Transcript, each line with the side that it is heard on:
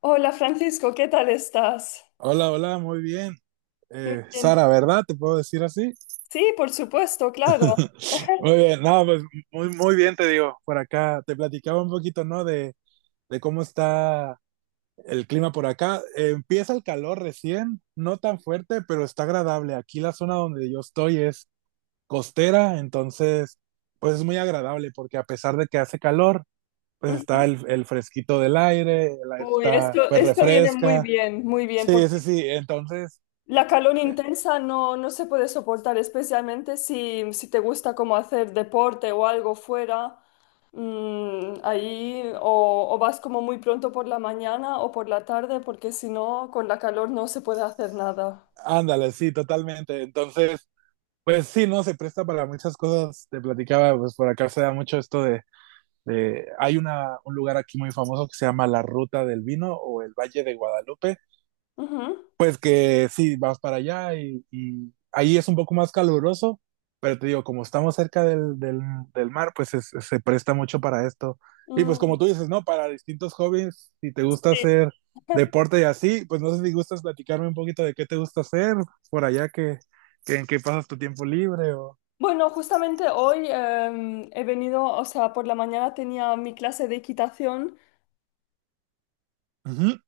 left: Hola Francisco, ¿qué tal estás?
right: Hola, hola, muy bien.
left: Muy bien.
right: Sara, ¿verdad? ¿Te puedo decir así?
left: Sí, por supuesto, claro.
right: Muy bien, no, pues muy bien te digo. Por acá te platicaba un poquito, ¿no? De cómo está el clima por acá. Empieza el calor recién, no tan fuerte, pero está agradable. Aquí la zona donde yo estoy es costera, entonces, pues es muy agradable porque a pesar de que hace calor, pues está
left: Ujú.
right: el fresquito del aire, el aire
left: Uy,
right: está,
left: esto,
right: pues
left: esto viene
right: refresca.
left: muy bien,
right: Sí,
left: porque
right: sí, sí, entonces...
left: la calor intensa no se puede soportar, especialmente si te gusta como hacer deporte o algo fuera, ahí o vas como muy pronto por la mañana o por la tarde, porque si no, con la calor no se puede hacer nada.
right: Ándale, sí, totalmente. Entonces, pues sí, no, se presta para muchas cosas. Te platicaba, pues por acá se da mucho esto de. Hay un lugar aquí muy famoso que se llama La Ruta del Vino o el Valle de Guadalupe,
left: Ujú.
right: pues que sí, vas para allá y ahí es un poco más caluroso, pero te digo, como estamos cerca del mar, se presta mucho para esto. Y pues
left: Mm,
right: como tú dices, ¿no? Para distintos hobbies, si te gusta
left: sí.
right: hacer deporte y así, pues no sé si gustas platicarme un poquito de qué te gusta hacer por allá, que en qué pasas tu tiempo libre o...
left: Bueno, justamente hoy he venido, o sea, por la mañana tenía mi clase de equitación
right: Ujú,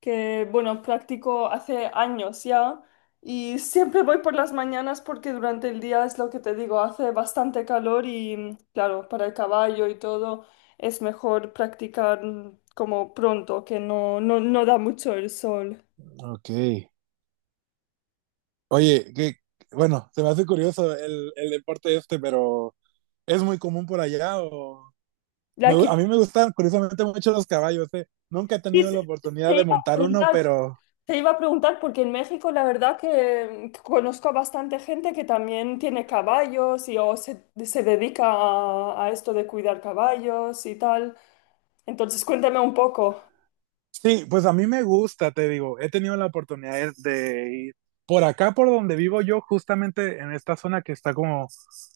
left: que, bueno, practico hace años ya y siempre voy por las mañanas porque durante el día es lo que te digo, hace bastante calor y, claro, para el caballo y todo es mejor practicar como pronto, que no da mucho el sol.
right: ok. Oye, que, bueno, se me hace curioso el deporte este, pero ¿es muy común por allá? O...
left: La equitación,
right: A mí me gustan curiosamente mucho los caballos, eh. Nunca he tenido la oportunidad
left: te
right: de
left: iba a
right: montar uno,
left: preguntar.
right: pero
left: Te iba a preguntar porque en México la verdad que conozco a bastante gente que también tiene caballos y o se dedica a esto de cuidar caballos y tal. Entonces cuéntame un poco.
right: sí, pues a mí me gusta, te digo. He tenido la oportunidad de ir por acá, por donde vivo yo, justamente en esta zona que está como,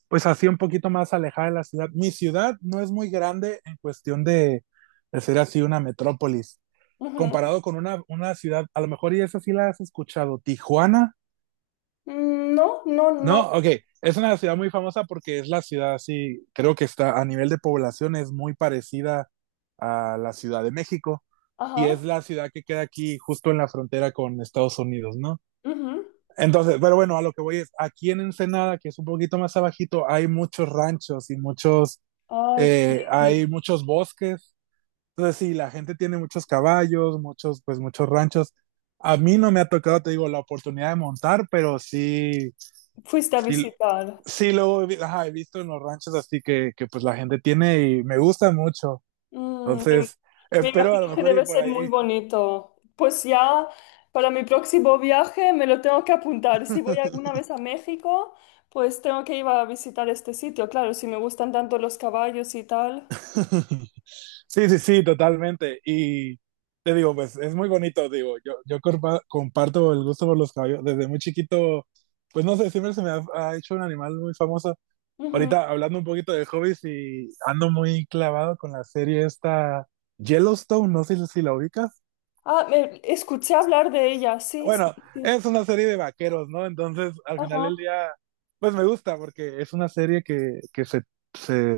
right: pues así un poquito más alejada de la ciudad. Mi ciudad no es muy grande en cuestión de ser así una metrópolis.
left: Ujú.
right: Comparado con una ciudad, a lo mejor y esa sí la has escuchado, Tijuana.
left: Mm, no, no, no.
right: No, ok, es una ciudad muy famosa porque es la ciudad, sí, creo que está a nivel de población es muy parecida a la Ciudad de México y
left: Ajá.
right: es la ciudad que queda aquí justo en la frontera con Estados Unidos, ¿no?
left: Ujú.
right: Entonces, pero bueno, a lo que voy es, aquí en Ensenada, que es un poquito más abajito, hay muchos ranchos y muchos,
left: Ay, qué lindo.
right: hay muchos bosques. Entonces sí, la gente tiene muchos caballos, muchos, pues muchos ranchos. A mí no me ha tocado, te digo, la oportunidad de montar, pero sí,
left: Fuiste a
right: sí,
left: visitar.
right: sí, ajá, he visto en los ranchos, así que pues la gente tiene y me gusta mucho.
left: Mm, me,
right: Entonces,
left: me
right: espero a lo
left: imagino que
right: mejor ir
left: debe
right: por
left: ser muy
right: ahí.
left: bonito. Pues ya para mi próximo viaje me lo tengo que apuntar. Si voy alguna vez a México, pues tengo que ir a visitar este sitio. Claro, si me gustan tanto los caballos y tal.
right: Sí, sí, sí, totalmente. Y te digo, pues es muy bonito, digo, yo comparto el gusto por los caballos. Desde muy chiquito, pues no sé, siempre se me ha hecho un animal muy famoso.
left: Ujú.
right: Ahorita hablando un poquito de hobbies y ando muy clavado con la serie esta Yellowstone, no sé si la ubicas.
left: Escuché hablar de ella. Sí, sí,
right: Bueno,
left: sí.
right: es una serie de vaqueros, ¿no? Entonces, al final del
left: Ajá.
right: día, pues me gusta porque es una serie que se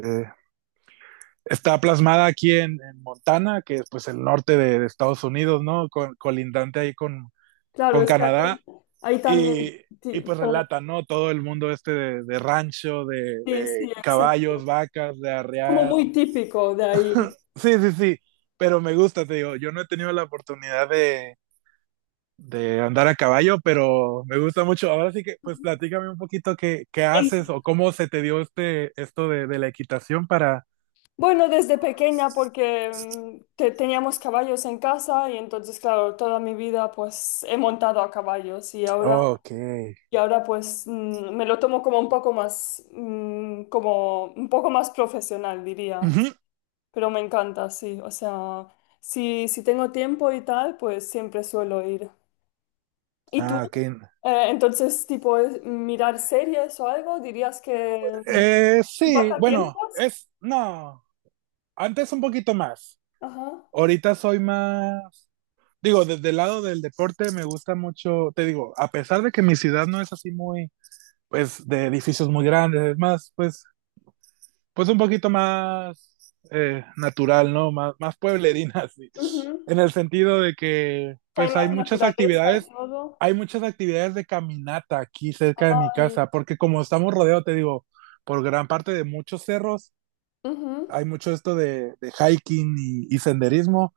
right: está plasmada aquí en Montana, que es pues el norte de Estados Unidos, ¿no? Colindante ahí
left: Claro,
right: con
left: es que ahí,
right: Canadá.
left: ahí también.
right: Y, y
left: ti-
right: pues
left: como-
right: relata, ¿no? Todo el mundo este de rancho,
left: Sí,
right: de
left: sí, exacto.
right: caballos, vacas, de
left: Como
right: arrear.
left: muy típico de ahí.
right: Sí, sí, sí, pero me gusta, te digo, yo no he tenido la oportunidad de andar a caballo, pero me gusta mucho. Ahora sí que, pues platícame un poquito qué, qué haces o cómo se te dio este, esto de la equitación para...
left: Bueno, desde pequeña porque teníamos caballos en casa y entonces, claro, toda mi vida pues he montado a caballos
right: Ok.
left: y ahora pues me lo tomo como un poco más, como un poco más profesional, diría.
right: Ujú.
left: Pero me encanta, sí. O sea, si tengo tiempo y tal, pues siempre suelo ir. ¿Y tú?
right: Ah, ok.
left: Entonces, tipo, mirar series o algo, dirías que
right: Eh, sí, bueno,
left: pasatiempos.
right: es, no, antes un poquito más.
left: Ajá.
right: Ahorita soy más, digo, desde el lado del deporte me gusta mucho, te digo, a pesar de que mi ciudad no es así muy, pues, de edificios muy grandes, es más, pues, pues un poquito más natural, ¿no? Más, más pueblerina, sí.
left: Ujú.
right: En el sentido de que,
left: Que hay
right: pues
left: más naturaleza y todo.
right: hay muchas actividades de caminata aquí cerca de mi
left: Ay,
right: casa, porque como estamos rodeados, te digo, por gran parte de muchos cerros,
left: ujú.
right: hay mucho esto de hiking y senderismo.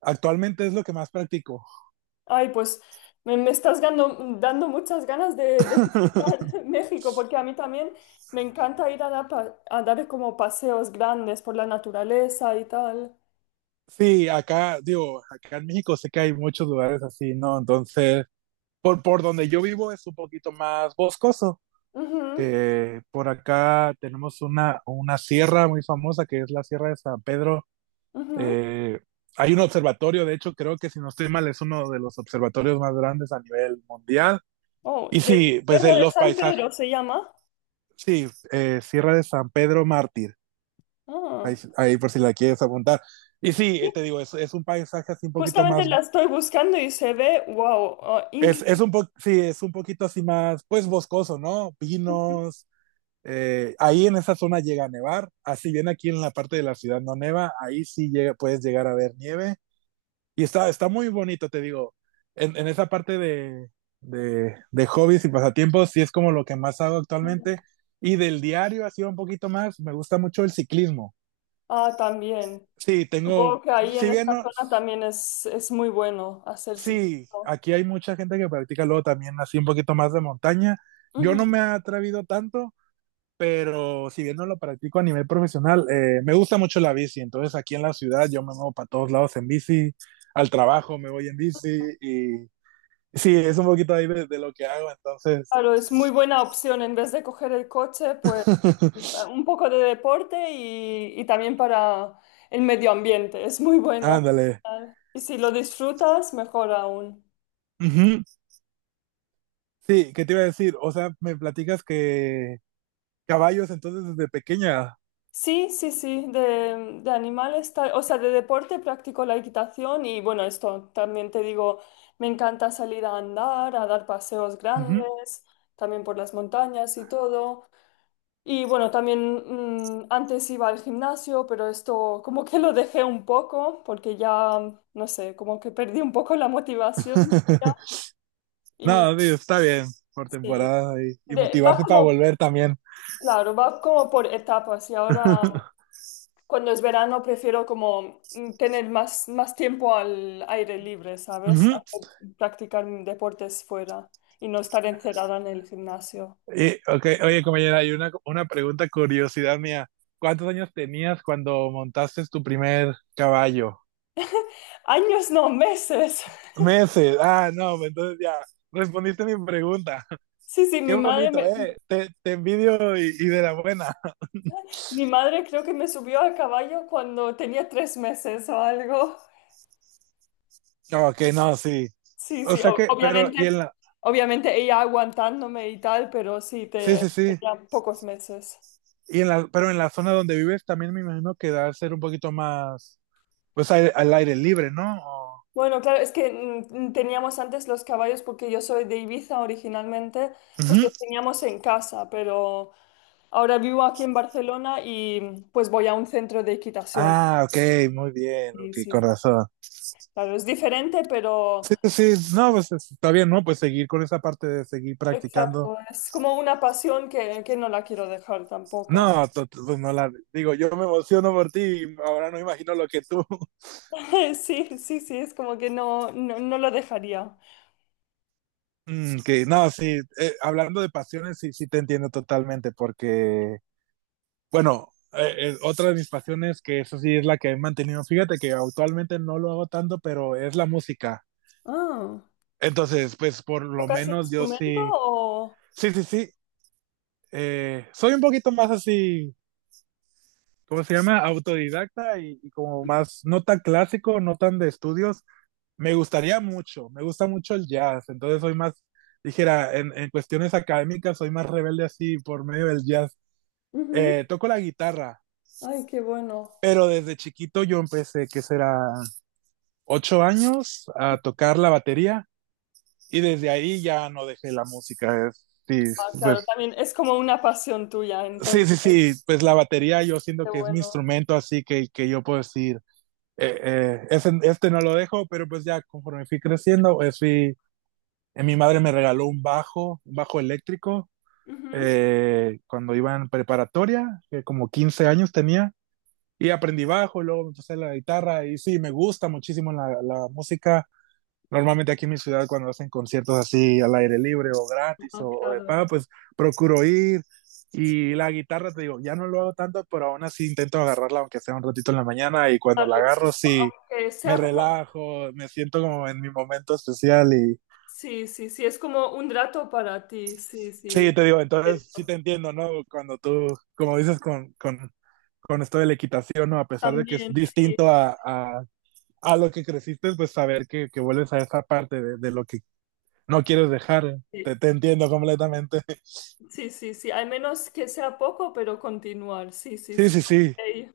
right: Actualmente es lo que más practico.
left: Ay, pues me estás dando muchas ganas de visitar México, porque a mí también me encanta ir a dar, a dar como paseos grandes por la naturaleza y tal.
right: Sí, acá, digo, acá en México sé que hay muchos lugares así, ¿no? Entonces, por donde yo vivo es un poquito más boscoso,
left: Ujú,
right: que por acá tenemos una sierra muy famosa que es la Sierra de San Pedro.
left: ujú.
right: Eh, hay un observatorio, de hecho creo que si no estoy mal es uno de los observatorios más grandes a nivel mundial.
left: Oh,
right: Y
left: de
right: sí, pues
left: Tierra de
right: los
left: San
right: paisajes,
left: Pedro se llama.
right: sí, Sierra de San Pedro Mártir, ahí,
left: Ah,
right: ahí por si la quieres apuntar. Y sí,
left: sí.
right: te digo, es un paisaje así un poquito
left: Justamente
right: más,
left: la estoy buscando y se ve, wow, ah,
right: es
left: increíble.
right: un po sí, es un poquito así más, pues boscoso, ¿no? Pinos. Ahí en esa zona llega a nevar, así bien aquí en la parte de la ciudad no neva, ahí sí llega, puedes llegar a ver nieve y está, está muy bonito, te digo, en esa parte de hobbies y pasatiempos sí es como lo que más hago
left: Ujú.
right: actualmente y del diario así un poquito más, me gusta mucho el ciclismo.
left: Ah, también.
right: Sí, tengo,
left: Supongo que ahí en
right: si bien
left: esta
right: no,
left: zona también es muy bueno hacer
right: sí,
left: ciclismo.
right: aquí hay mucha gente que practica luego también así un poquito más de montaña, yo no me he atrevido tanto, pero si bien no lo practico a nivel profesional, me gusta mucho la bici. Entonces aquí en la ciudad yo me muevo para todos lados en bici, al trabajo me voy en bici y sí, es un poquito ahí de lo que hago. Entonces,
left: Claro, es muy buena opción en vez de coger el coche, pues un poco de deporte y también para el medio ambiente. Es muy bueno.
right: ándale.
left: Y si lo disfrutas, mejor aún.
right: Ujú. Sí, ¿qué te iba a decir? O sea, me platicas que caballos entonces desde pequeña.
left: Sí, sí, sí, de animales, o sea, de deporte practico la equitación y bueno, esto también te digo, me encanta salir a andar, a dar paseos
right: Ujú.
left: grandes, también por las montañas y todo. Y bueno, también antes iba al gimnasio, pero esto como que lo dejé un poco porque ya, no sé, como que perdí un poco la motivación ya. Y
right: No, sí, está bien por
left: sí,
right: temporada y
left: va
right: motivarse para
left: como,
right: volver también.
left: claro, va como por etapas y ahora cuando es verano prefiero como tener más, más tiempo al aire libre, ¿sabes? A
right: Ujú.
left: practicar deportes fuera y no estar encerrada en el gimnasio.
right: Y, okay, oye, compañera, hay una pregunta, curiosidad mía. ¿Cuántos años tenías cuando montaste tu primer caballo?
left: Años, no, meses.
right: Meses. Ah, no, entonces ya respondiste mi pregunta.
left: Sí, sí,
right: Qué
left: mi madre
right: bonito,
left: me,
right: ¿eh? Te envidio y de la buena.
left: mi madre creo que me subió a caballo cuando tenía tres meses o algo.
right: Ok, no, sí.
left: Sí,
right: O
left: sí,
right: sea que, pero,
left: obviamente,
right: y en la,
left: obviamente ella aguantándome y tal, pero sí,
right: sí, sí, sí.
left: tenía pocos meses.
right: Y en la, pero en la zona donde vives también me imagino que debe ser un poquito más, pues al, al aire libre, ¿no? O-
left: Bueno, claro, es que mm, teníamos antes los caballos porque yo soy de Ibiza originalmente, pues
right: Ujú.
left: los teníamos en casa, pero ahora vivo aquí en Barcelona y pues voy a un centro de equitación.
right: Ah, ok, muy bien, ok,
left: Sí, sí, sí.
right: corazón.
left: Claro, es diferente, pero
right: Sí, sí, sí, no, está bien, ¿no? Pues seguir con esa parte de seguir practicando.
left: exacto, es como una pasión que no la quiero dejar tampoco.
right: No, pues no la digo, yo me emociono por ti, y ahora no imagino lo que tú.
left: Sí, sí, sí, es como que no, no, no lo dejaría.
right: Mm, que no, sí, hablando de pasiones, sí, sí te entiendo totalmente, porque, bueno, otra de mis pasiones, que eso sí es la que he mantenido, fíjate que actualmente no lo hago tanto, pero es la música.
left: Ah,
right: Entonces, pues por lo
left: ¿tocas
right: menos yo
left: instrumento
right: sí,
left: o...?
right: sí, sí, sí, soy un poquito más así ¿cómo se llama? Autodidacta y, como más, no tan clásico, no tan de estudios. Me gustaría mucho, me gusta mucho el jazz, entonces soy más, dijera, en cuestiones académicas soy más rebelde así por medio del jazz.
left: Ujú.
right: Toco la guitarra,
left: Ay, qué bueno.
right: pero desde chiquito yo empecé, que será 8 años, a tocar la batería y desde ahí ya no dejé la música. Es,
left: Ah,
right: sí,
left: claro,
right: pues,
left: también es como una pasión tuya,
right: sí,
left: entonces,
right: sí, sí, pues la batería yo siento
left: qué
right: que es mi
left: bueno.
right: instrumento, así que yo puedo decir, este no lo dejo, pero pues ya conforme fui creciendo, pues fui, mi madre me regaló un bajo eléctrico,
left: Ujú.
right: cuando iba en preparatoria, que como 15 años tenía, y aprendí bajo, luego me empecé la guitarra, y sí, me gusta muchísimo la música. Normalmente aquí en mi ciudad cuando hacen conciertos así al aire libre o gratis
left: Ah,
right: o de
left: claro.
right: pago, pues procuro ir. Y la guitarra, te digo, ya no lo hago tanto, pero aún así intento agarrarla aunque sea un ratito en la mañana y cuando la
left: Claro,
right: agarro
left: exacto.
right: sí
left: Aunque
right: me
left: sea como
right: relajo, me siento como en mi momento especial y
left: sí, sí, sí, es como un rato para ti, sí, sí.
right: sí, te digo, entonces sí
left: Cierto.
right: te entiendo, ¿no? Cuando tú, como dices con esto de la equitación, ¿no? A pesar de que es
left: También, sí,
right: distinto a lo que creciste, pues saber que vuelves a esa parte de lo que no quieres dejar.
left: sí,
right: Te entiendo completamente.
left: sí, sí, sí, al menos que sea poco, pero continuar, sí, sí,
right: Sí,
left: sí.
right: sí, sí.
left: Ok.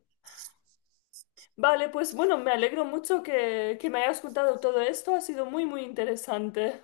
left: Vale, pues bueno, me alegro mucho que me hayas contado todo esto, ha sido muy, muy interesante.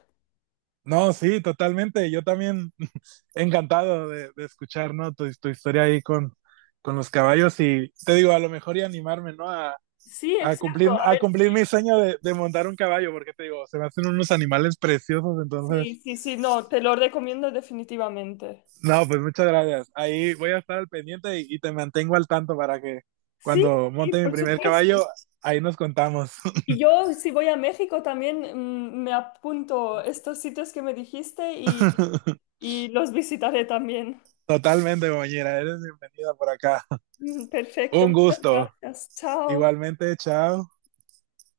right: No, sí, totalmente. Yo también encantado de escuchar, ¿no? Tu historia ahí con los caballos y te digo, a lo mejor y animarme, ¿no?
left: Sí, exacto, a
right: A
left: ver, sí,
right: cumplir mi sueño de montar un caballo, porque te digo, se me hacen unos animales preciosos,
left: sí,
right: entonces,
left: sí, sí, no, te lo recomiendo definitivamente.
right: no, pues muchas gracias. Ahí voy a estar al pendiente y te mantengo al tanto para que
left: Sí,
right: cuando
left: sí,
right: monte mi
left: por
right: primer
left: supuesto.
right: caballo, ahí nos contamos.
left: Y yo, si voy a México, también me apunto estos sitios que me dijiste y los visitaré también.
right: Totalmente, compañera, eres bienvenida por acá.
left: Mm, perfecto,
right: Un
left: muchas
right: gusto.
left: gracias. Chao.
right: Igualmente, chao.